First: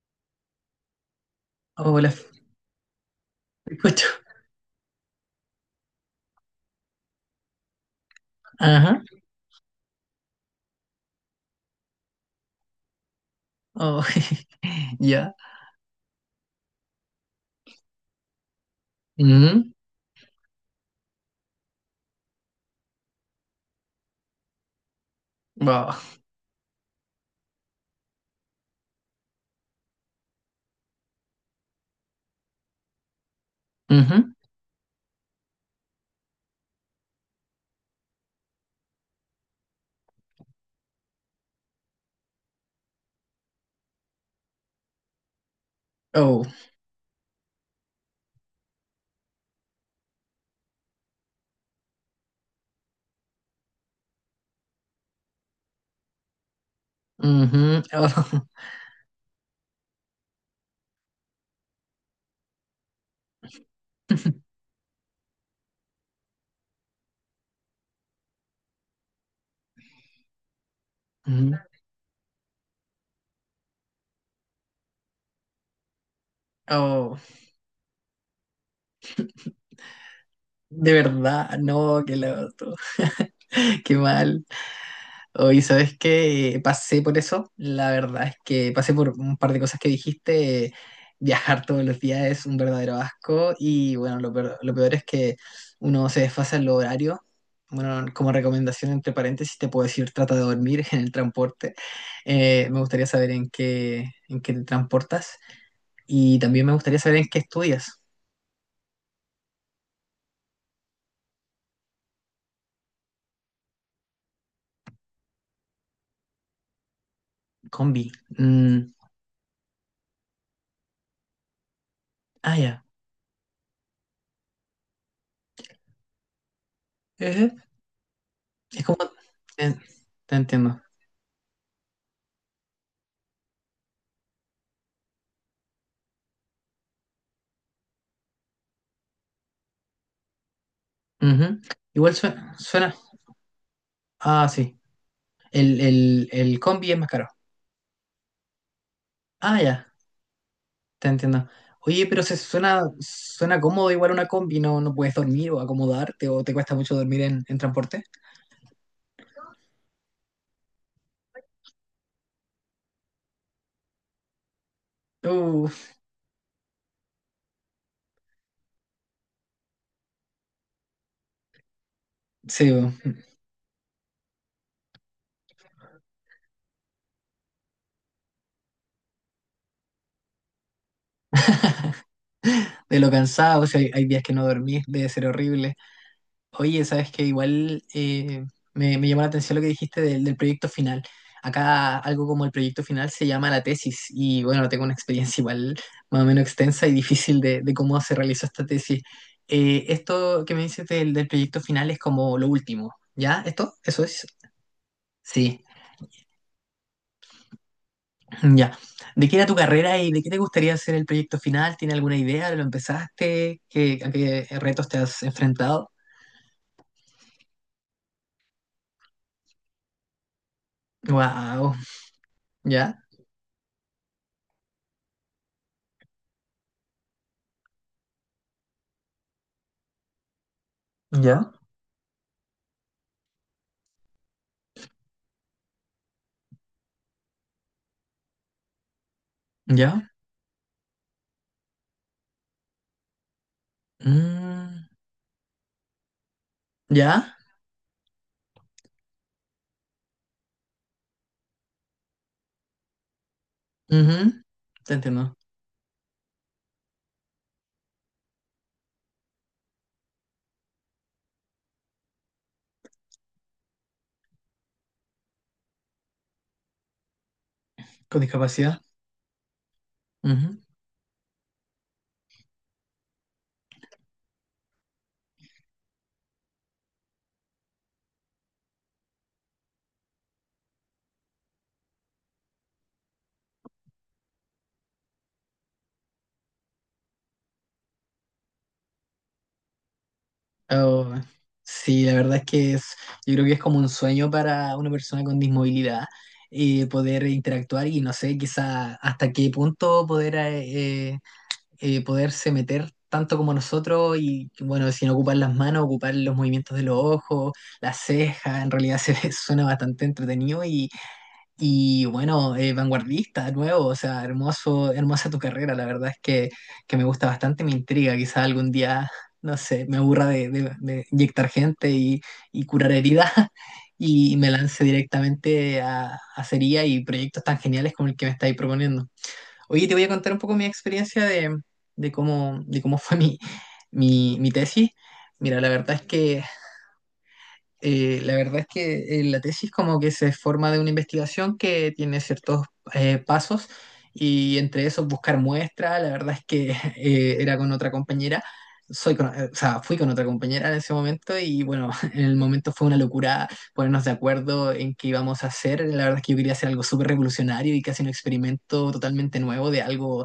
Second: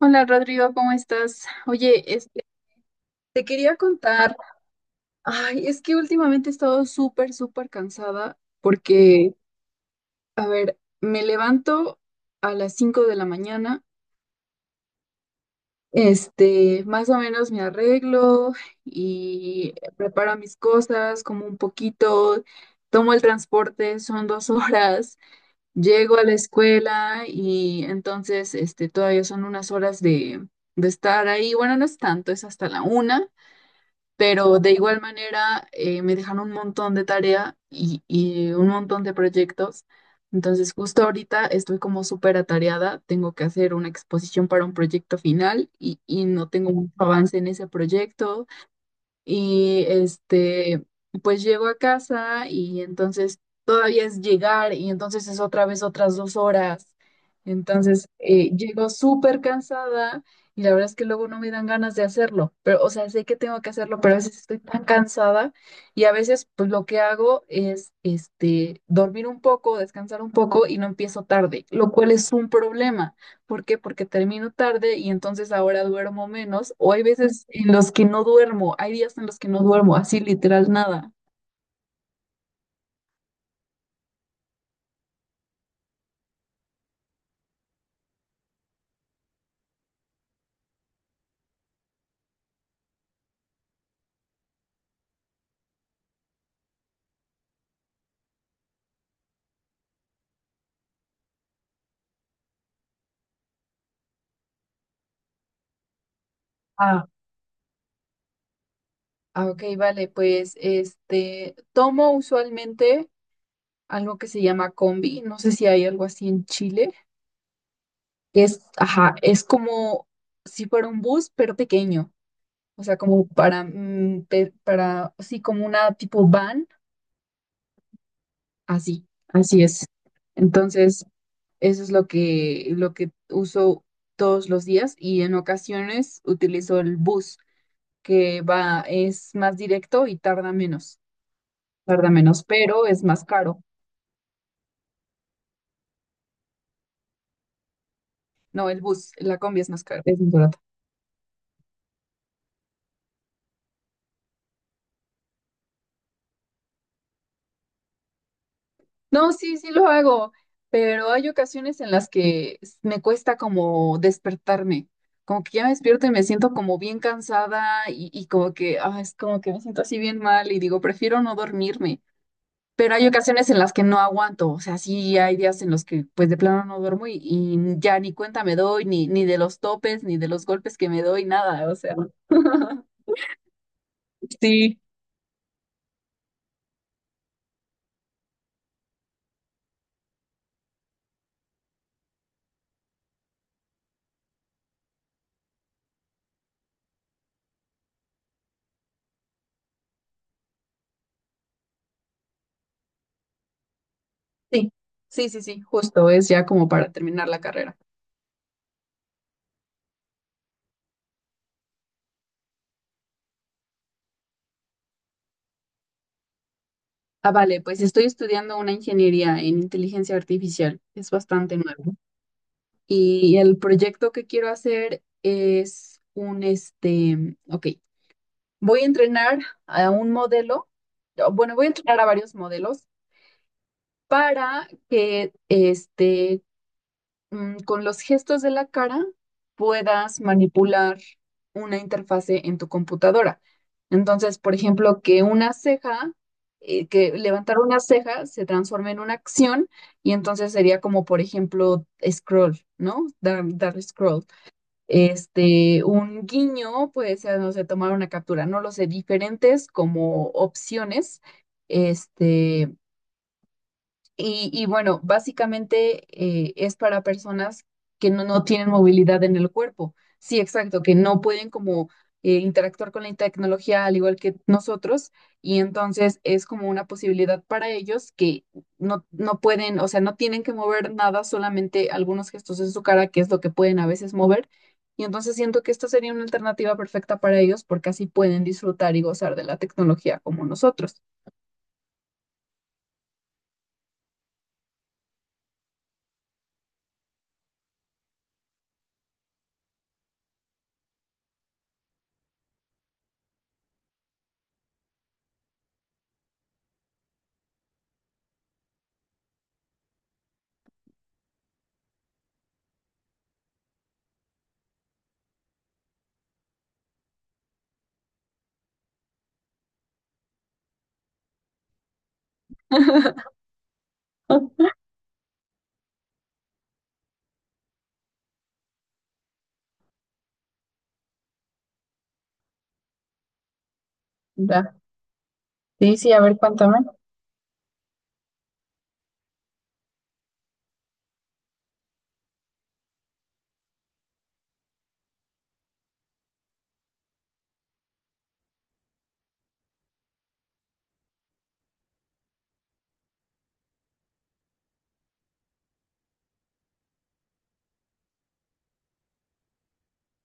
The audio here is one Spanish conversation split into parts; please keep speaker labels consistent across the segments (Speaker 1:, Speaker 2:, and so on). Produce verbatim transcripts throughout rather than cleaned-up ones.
Speaker 1: Hola Rodrigo, ¿cómo estás? Oye,
Speaker 2: Hola,
Speaker 1: este, te
Speaker 2: te
Speaker 1: quería
Speaker 2: escucho.
Speaker 1: contar, ay, es que últimamente he estado súper, súper cansada
Speaker 2: Ajá.
Speaker 1: porque, a ver, me levanto a las cinco de la mañana,
Speaker 2: Oh, ya.
Speaker 1: este, más o menos me arreglo
Speaker 2: Mhm.
Speaker 1: y preparo mis cosas, como un poquito, tomo el transporte, son dos horas,
Speaker 2: Wow.
Speaker 1: llego a la escuela y entonces, este, todavía son unas horas de, de estar ahí, bueno, no es tanto, es hasta la una.
Speaker 2: Mhm.
Speaker 1: Pero de igual manera eh, me dejan un montón de tarea y, y un montón de proyectos. Entonces justo ahorita estoy como súper atareada. Tengo que hacer una exposición para un proyecto final y, y
Speaker 2: Oh.
Speaker 1: no tengo mucho avance en ese proyecto. Y este, pues llego a casa y entonces todavía es llegar y entonces es otra vez otras dos horas.
Speaker 2: Mhm. Oh.
Speaker 1: Entonces eh, llego súper cansada y la verdad es que luego no me dan ganas de hacerlo. Pero, o sea, sé que tengo que hacerlo, pero a veces estoy tan cansada y a veces pues lo que hago es este, dormir un poco, descansar un poco y no empiezo
Speaker 2: Ujú.
Speaker 1: tarde, lo cual es un problema. ¿Por qué? Porque termino tarde y entonces ahora duermo menos. O hay
Speaker 2: Oh.
Speaker 1: veces en los que no duermo, hay días en los que no duermo, así literal
Speaker 2: De
Speaker 1: nada.
Speaker 2: verdad, no, qué loco. Qué mal. Oye, ¿sabes qué? Pasé por eso. La verdad es que pasé por un par de cosas que dijiste. Viajar todos los días es un verdadero asco y bueno, lo peor, lo peor es que uno se desfasa en los horarios. Bueno, como recomendación entre paréntesis te puedo decir trata de dormir en el transporte. Eh, me gustaría saber en qué, en qué te transportas y también me gustaría
Speaker 1: Ah,
Speaker 2: saber en qué estudias.
Speaker 1: ah, ok, vale, pues este, tomo usualmente algo que se llama combi, no sé si hay algo así en Chile,
Speaker 2: Combi.
Speaker 1: que es,
Speaker 2: Mm,
Speaker 1: ajá, es como si fuera un bus, pero pequeño,
Speaker 2: ah,
Speaker 1: o
Speaker 2: ya.
Speaker 1: sea, como para, mm, pe- para, sí, como una tipo van,
Speaker 2: Ejé. Es como,
Speaker 1: así, así
Speaker 2: eh,
Speaker 1: es.
Speaker 2: te entiendo.
Speaker 1: Entonces, eso es lo que, lo que uso todos los días y en ocasiones utilizo el bus, que va, es más directo y tarda menos,
Speaker 2: Ujú.
Speaker 1: tarda
Speaker 2: Igual
Speaker 1: menos,
Speaker 2: suena,
Speaker 1: pero
Speaker 2: suena
Speaker 1: es más caro.
Speaker 2: Ah, sí. El, el, el combi es más caro.
Speaker 1: No, el bus, la
Speaker 2: Ah,
Speaker 1: combi es más
Speaker 2: ya,
Speaker 1: caro, es más barato.
Speaker 2: te entiendo. Oye, pero se suena, suena cómodo igual una combi, no, no puedes dormir o acomodarte o te cuesta mucho dormir en, en transporte.
Speaker 1: No, sí, sí lo hago, pero hay ocasiones en las que s- me cuesta como despertarme, como que ya
Speaker 2: Uh,
Speaker 1: me despierto y me siento como bien cansada y, y como que, ah, es como que me siento así bien mal y digo, prefiero no dormirme.
Speaker 2: sí, bo.
Speaker 1: Pero hay ocasiones en las que no aguanto, o sea, sí hay días en los que pues de plano no duermo y, y ya ni cuenta me doy, ni, ni de los topes, ni de los golpes que me doy, nada, o sea.
Speaker 2: De lo cansado, si hay, hay días que no
Speaker 1: Sí.
Speaker 2: dormís, debe ser horrible. Oye, sabes que igual eh, me, me llamó la atención lo que dijiste del, del proyecto final. Acá algo como el proyecto final se llama la tesis y bueno, tengo una experiencia igual más o menos extensa y difícil de, de cómo se realizó esta tesis. Eh, esto que me dices del, del proyecto final es como lo último, ¿ya? ¿Esto? ¿Eso es?
Speaker 1: Sí, sí, sí, sí,
Speaker 2: Sí,
Speaker 1: justo, es ya como para terminar la carrera.
Speaker 2: mm, ya. ¿De qué era tu carrera y de qué te gustaría hacer el proyecto final? ¿Tiene alguna idea? ¿Lo empezaste? ¿Qué, a qué retos te has enfrentado?
Speaker 1: Ah, vale, pues estoy estudiando una ingeniería en inteligencia artificial, es bastante
Speaker 2: Wow,
Speaker 1: nuevo.
Speaker 2: ¿ya?
Speaker 1: Y el proyecto que quiero hacer es un, este, ok, voy a entrenar a un modelo, o,
Speaker 2: ¿Ya?
Speaker 1: bueno, voy a entrenar a varios modelos para que este, mm, con los gestos de la cara
Speaker 2: ¿Ya?
Speaker 1: puedas manipular una interfase en tu computadora. Entonces, por
Speaker 2: Mm,
Speaker 1: ejemplo, que una ceja, eh, que
Speaker 2: ya.
Speaker 1: levantar una ceja se transforme en una acción y entonces sería como, por ejemplo, scroll, ¿no? Dar, dar scroll.
Speaker 2: Ujú. Te entiendo.
Speaker 1: Este, un guiño puede ser, no sé, tomar una captura, no lo sé, diferentes como opciones, este y, y bueno, básicamente eh, es para personas que
Speaker 2: Con
Speaker 1: no, no tienen
Speaker 2: discapacidad.
Speaker 1: movilidad en el cuerpo. Sí,
Speaker 2: Ujú.
Speaker 1: exacto, que no pueden como eh, interactuar con la tecnología al igual que nosotros. Y entonces es como una posibilidad para ellos que no, no pueden, o sea, no tienen que mover nada, solamente algunos gestos en su cara, que es lo que pueden a veces mover. Y entonces siento que esta sería una alternativa perfecta para ellos porque así pueden disfrutar y gozar de la tecnología como nosotros.
Speaker 2: Oh, sí, la verdad es que es, yo creo que es como un sueño para una persona con dismovilidad, eh, poder interactuar y no sé, quizá hasta qué punto poder eh, eh, poderse meter tanto como nosotros y bueno, sin ocupar las manos, ocupar los movimientos de los ojos, las cejas, en realidad se suena bastante entretenido. y Y bueno, eh, vanguardista, nuevo, o sea, hermoso, hermosa tu carrera, la verdad es que, que me gusta bastante, me intriga, quizá algún día, no sé, me aburra de, de- de inyectar gente y, y curar heridas y me
Speaker 1: Ujú.
Speaker 2: lance directamente a, a cería y proyectos tan geniales como el que me estáis proponiendo. Oye, te voy a contar un poco mi experiencia de, de cómo, de cómo fue mi, mi, mi tesis. Mira, la verdad
Speaker 1: Sí,
Speaker 2: es
Speaker 1: sí, a ver,
Speaker 2: que
Speaker 1: cuéntame.
Speaker 2: eh, la verdad es que eh, la tesis como que se forma de una investigación que tiene ciertos eh, pasos y entre esos buscar muestras, la verdad es que eh, era con otra compañera, soy con- eh, o sea, fui con otra compañera en ese momento y bueno, en el momento fue una locura ponernos de acuerdo en qué íbamos a hacer, la verdad es que yo quería hacer algo súper revolucionario y casi un experimento totalmente nuevo de algo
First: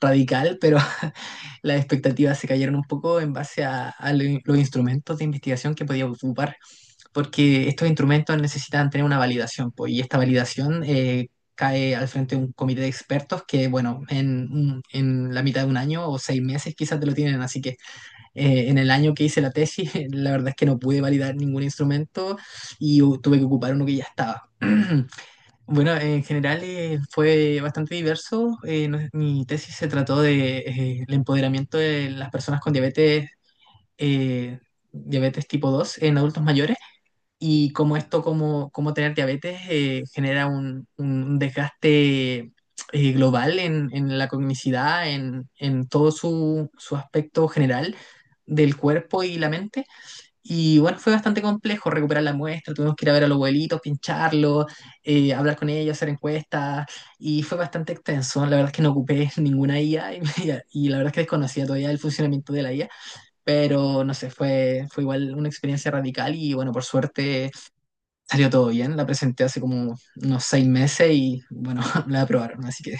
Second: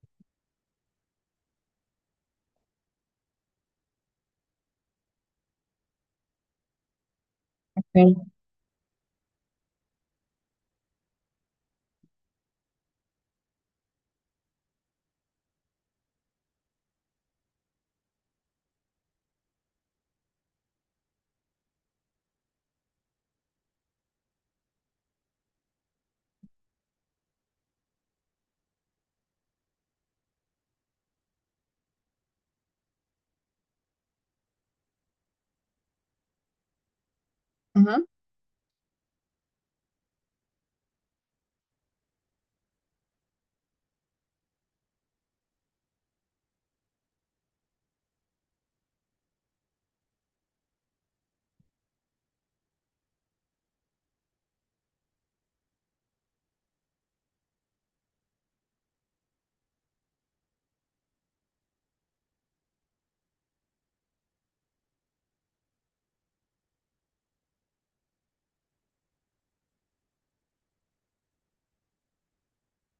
Speaker 2: radical, pero las expectativas se cayeron un poco en base a, a lo- los instrumentos de investigación que podía ocupar, porque estos
Speaker 1: Ok.
Speaker 2: instrumentos necesitan tener una validación, pues, y esta validación eh, cae al frente de un comité de expertos que, bueno, en, un- en la mitad de un año o seis meses quizás te lo tienen, así que eh, en el año que hice la tesis, la verdad es que no pude validar ningún instrumento y u- tuve que ocupar uno que ya estaba. Bueno, en general eh, fue bastante diverso. Eh, no- mi tesis se trató de eh, el empoderamiento de las personas con diabetes, eh, diabetes tipo dos en adultos mayores y como
Speaker 1: Ujú.
Speaker 2: esto, como, como tener diabetes, eh, genera un, un, desgaste eh, global en, en la cognicidad, en, en todo su, su aspecto general del cuerpo y la mente. Y bueno, fue bastante complejo recuperar la muestra, tuvimos que ir a ver a los abuelitos, pincharlos, eh, hablar con ellos, hacer encuestas, y fue bastante extenso. La verdad es que no ocupé ninguna I A y, me- y la verdad es que desconocía todavía el funcionamiento de la I A, pero no sé, fue, fue igual una experiencia radical y bueno, por suerte salió todo bien, la presenté hace como unos seis meses y bueno, la aprobaron, así que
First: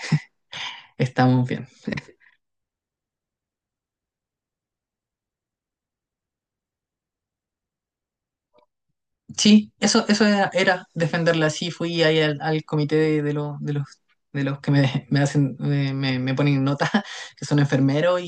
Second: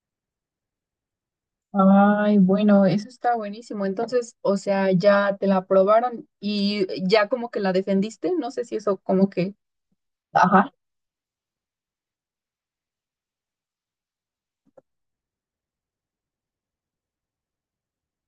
Speaker 2: estamos bien.
Speaker 1: Ay, bueno, eso está buenísimo. Entonces, o sea, ya te la aprobaron y ya como que la defendiste. No sé si eso como que...
Speaker 2: Sí, eso, eso era,
Speaker 1: Ajá.
Speaker 2: era defenderla así, fui ahí al, al comité de, de, lo- de los de los que me, me hacen, me, me- me ponen nota, que son enfermeros.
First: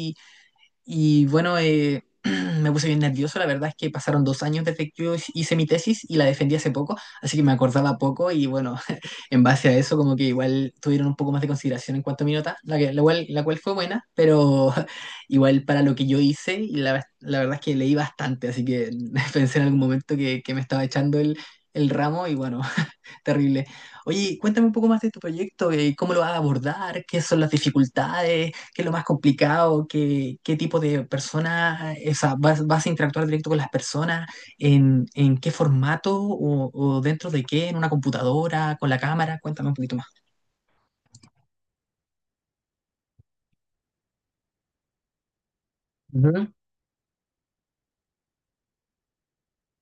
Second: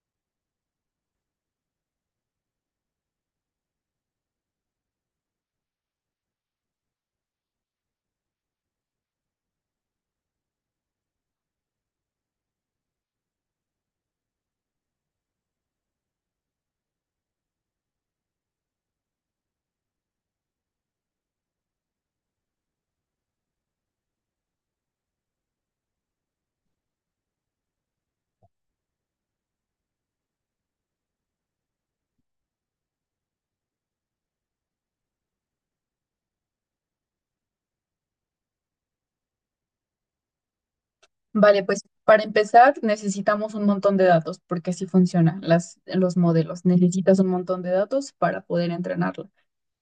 Speaker 2: Y bueno, eh, me puse bien nervioso. La verdad es que pasaron dos años desde que yo hice mi tesis y la defendí hace poco, así que me acordaba poco y bueno, en base a eso como que igual tuvieron un poco más de consideración en cuanto a mi nota, la, que, la, cual, la cual fue buena, pero igual para lo que yo hice, y la, la verdad es que leí bastante, así que pensé en algún momento que, que me estaba echando el, el ramo y bueno, terrible. Oye, cuéntame un poco más de tu proyecto, eh, cómo lo vas a abordar, qué son las dificultades, qué es lo más complicado, qué, qué tipo de personas, eh, o sea, vas, vas a interactuar directo con las personas, en, en qué formato o, o dentro de qué, en una computadora, con la cámara, cuéntame un poquito más.
Speaker 1: Vale, pues para empezar necesitamos un montón de datos porque así funcionan las, los
Speaker 2: Ujú.
Speaker 1: modelos. Necesitas un montón de datos para poder entrenarlos.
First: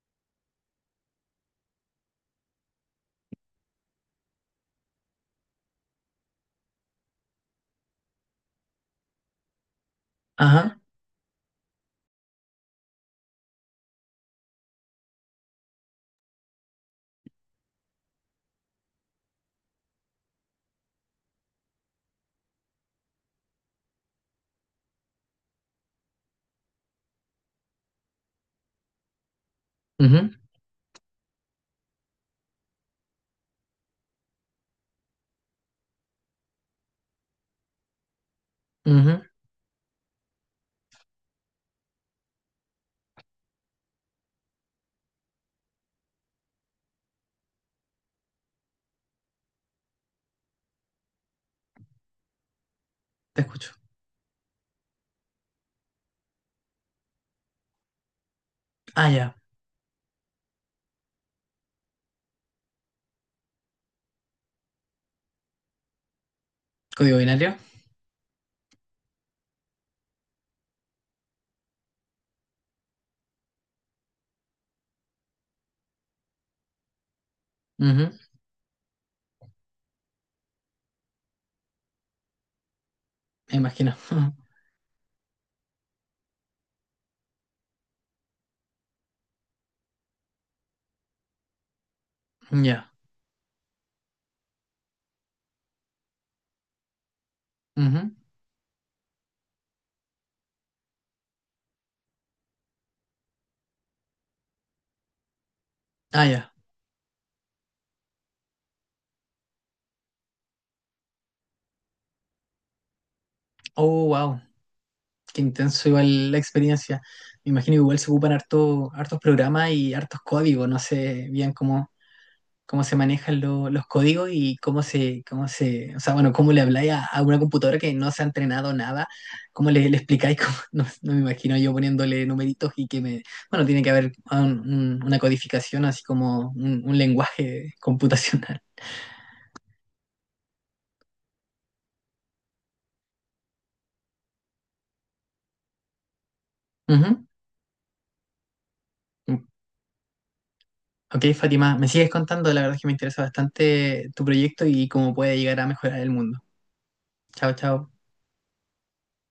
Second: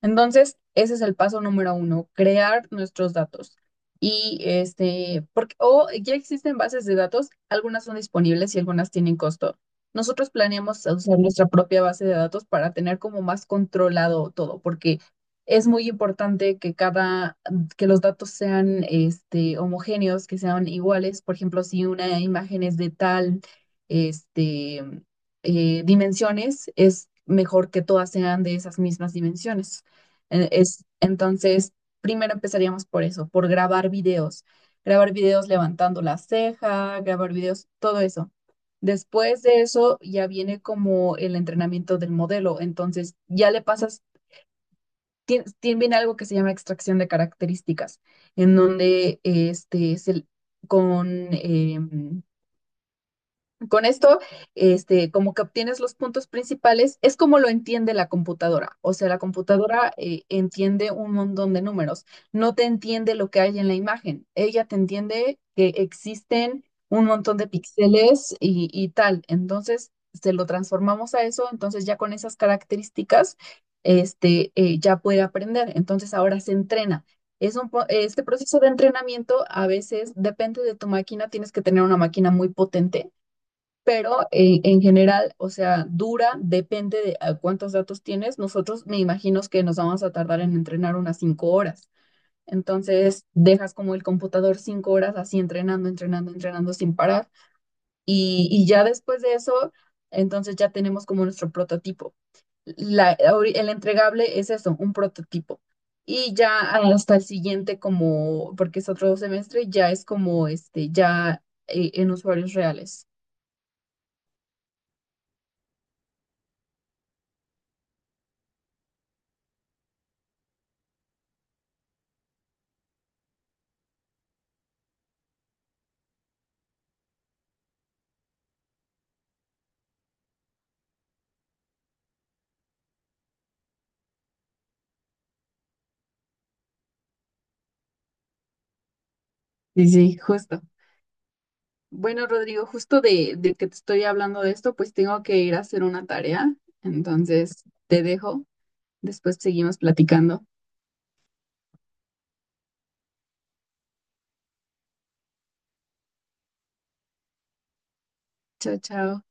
Speaker 1: Entonces, ese es el paso número uno, crear nuestros datos. Y este, porque, o ya existen bases de datos, algunas son disponibles y algunas tienen costo. Nosotros
Speaker 2: Ajá,
Speaker 1: planeamos usar nuestra propia base de datos para tener como más controlado todo, porque es muy importante que cada, que los datos sean este, homogéneos, que sean iguales. Por ejemplo, si una imagen es de tal, este, eh, dimensiones, es mejor que todas sean de esas mismas dimensiones.
Speaker 2: ujú,
Speaker 1: Eh, Es, entonces, primero empezaríamos por eso, por grabar videos. Grabar videos levantando la ceja, grabar videos, todo eso.
Speaker 2: ujú.
Speaker 1: Después de eso ya viene como el entrenamiento del modelo. Entonces, ya le pasas, tiene, viene algo que se llama extracción de características, en donde este, se- con, em,
Speaker 2: Te escucho.
Speaker 1: con esto, este, como que obtienes los puntos principales, es como lo entiende la computadora. O
Speaker 2: Ah,
Speaker 1: sea, la
Speaker 2: ya,
Speaker 1: computadora eh, entiende un montón de números. No te entiende lo que hay en la imagen. Ella te entiende que existen un
Speaker 2: código
Speaker 1: montón de
Speaker 2: binario.
Speaker 1: píxeles y, y tal. Entonces, se lo transformamos a eso. Entonces, ya con esas características, este, eh, ya puede aprender. Entonces, ahora se entrena. Es un, po-
Speaker 2: Ujú.
Speaker 1: este proceso de entrenamiento a veces depende de tu máquina, tienes que tener una máquina muy potente
Speaker 2: Me imagino.
Speaker 1: pero eh, en general, o sea, dura, depende de a cuántos datos tienes. Nosotros me imagino que nos vamos a tardar en entrenar unas cinco horas.
Speaker 2: Ya.
Speaker 1: Entonces, dejas como el computador cinco horas así entrenando, entrenando, entrenando sin parar.
Speaker 2: Ujú.
Speaker 1: Y, y ya después de eso, entonces ya tenemos como nuestro prototipo. La, ahori- el entregable es eso, un prototipo.
Speaker 2: Ah,
Speaker 1: Y
Speaker 2: ya.
Speaker 1: ya hasta el siguiente, como, porque es otro semestre, ya es como este, ya eh, en usuarios reales.
Speaker 2: Oh, wow. Qué intenso igual la experiencia. Me imagino que igual se ocupan harto, hartos programas y hartos códigos. No sé bien cómo, cómo se manejan lo- los códigos y cómo se, cómo se, o sea, bueno, cómo le habláis a, a una computadora que no se ha entrenado nada, cómo le, le explicáis, cómo- no, no me imagino yo poniéndole numeritos y que me, bueno, tiene que haber un- un- una codificación, así como un, un lenguaje computacional.
Speaker 1: Sí, sí, justo. Bueno, Rodrigo, justo de, de que te estoy hablando de esto, pues tengo que ir a hacer una tarea. Entonces, te dejo. Después
Speaker 2: Ujú.
Speaker 1: seguimos platicando.
Speaker 2: Ok, Fátima, me sigues contando, la verdad es que me interesa bastante tu proyecto y cómo puede llegar a mejorar el mundo. Chao, chao.
Speaker 1: Chao, chao.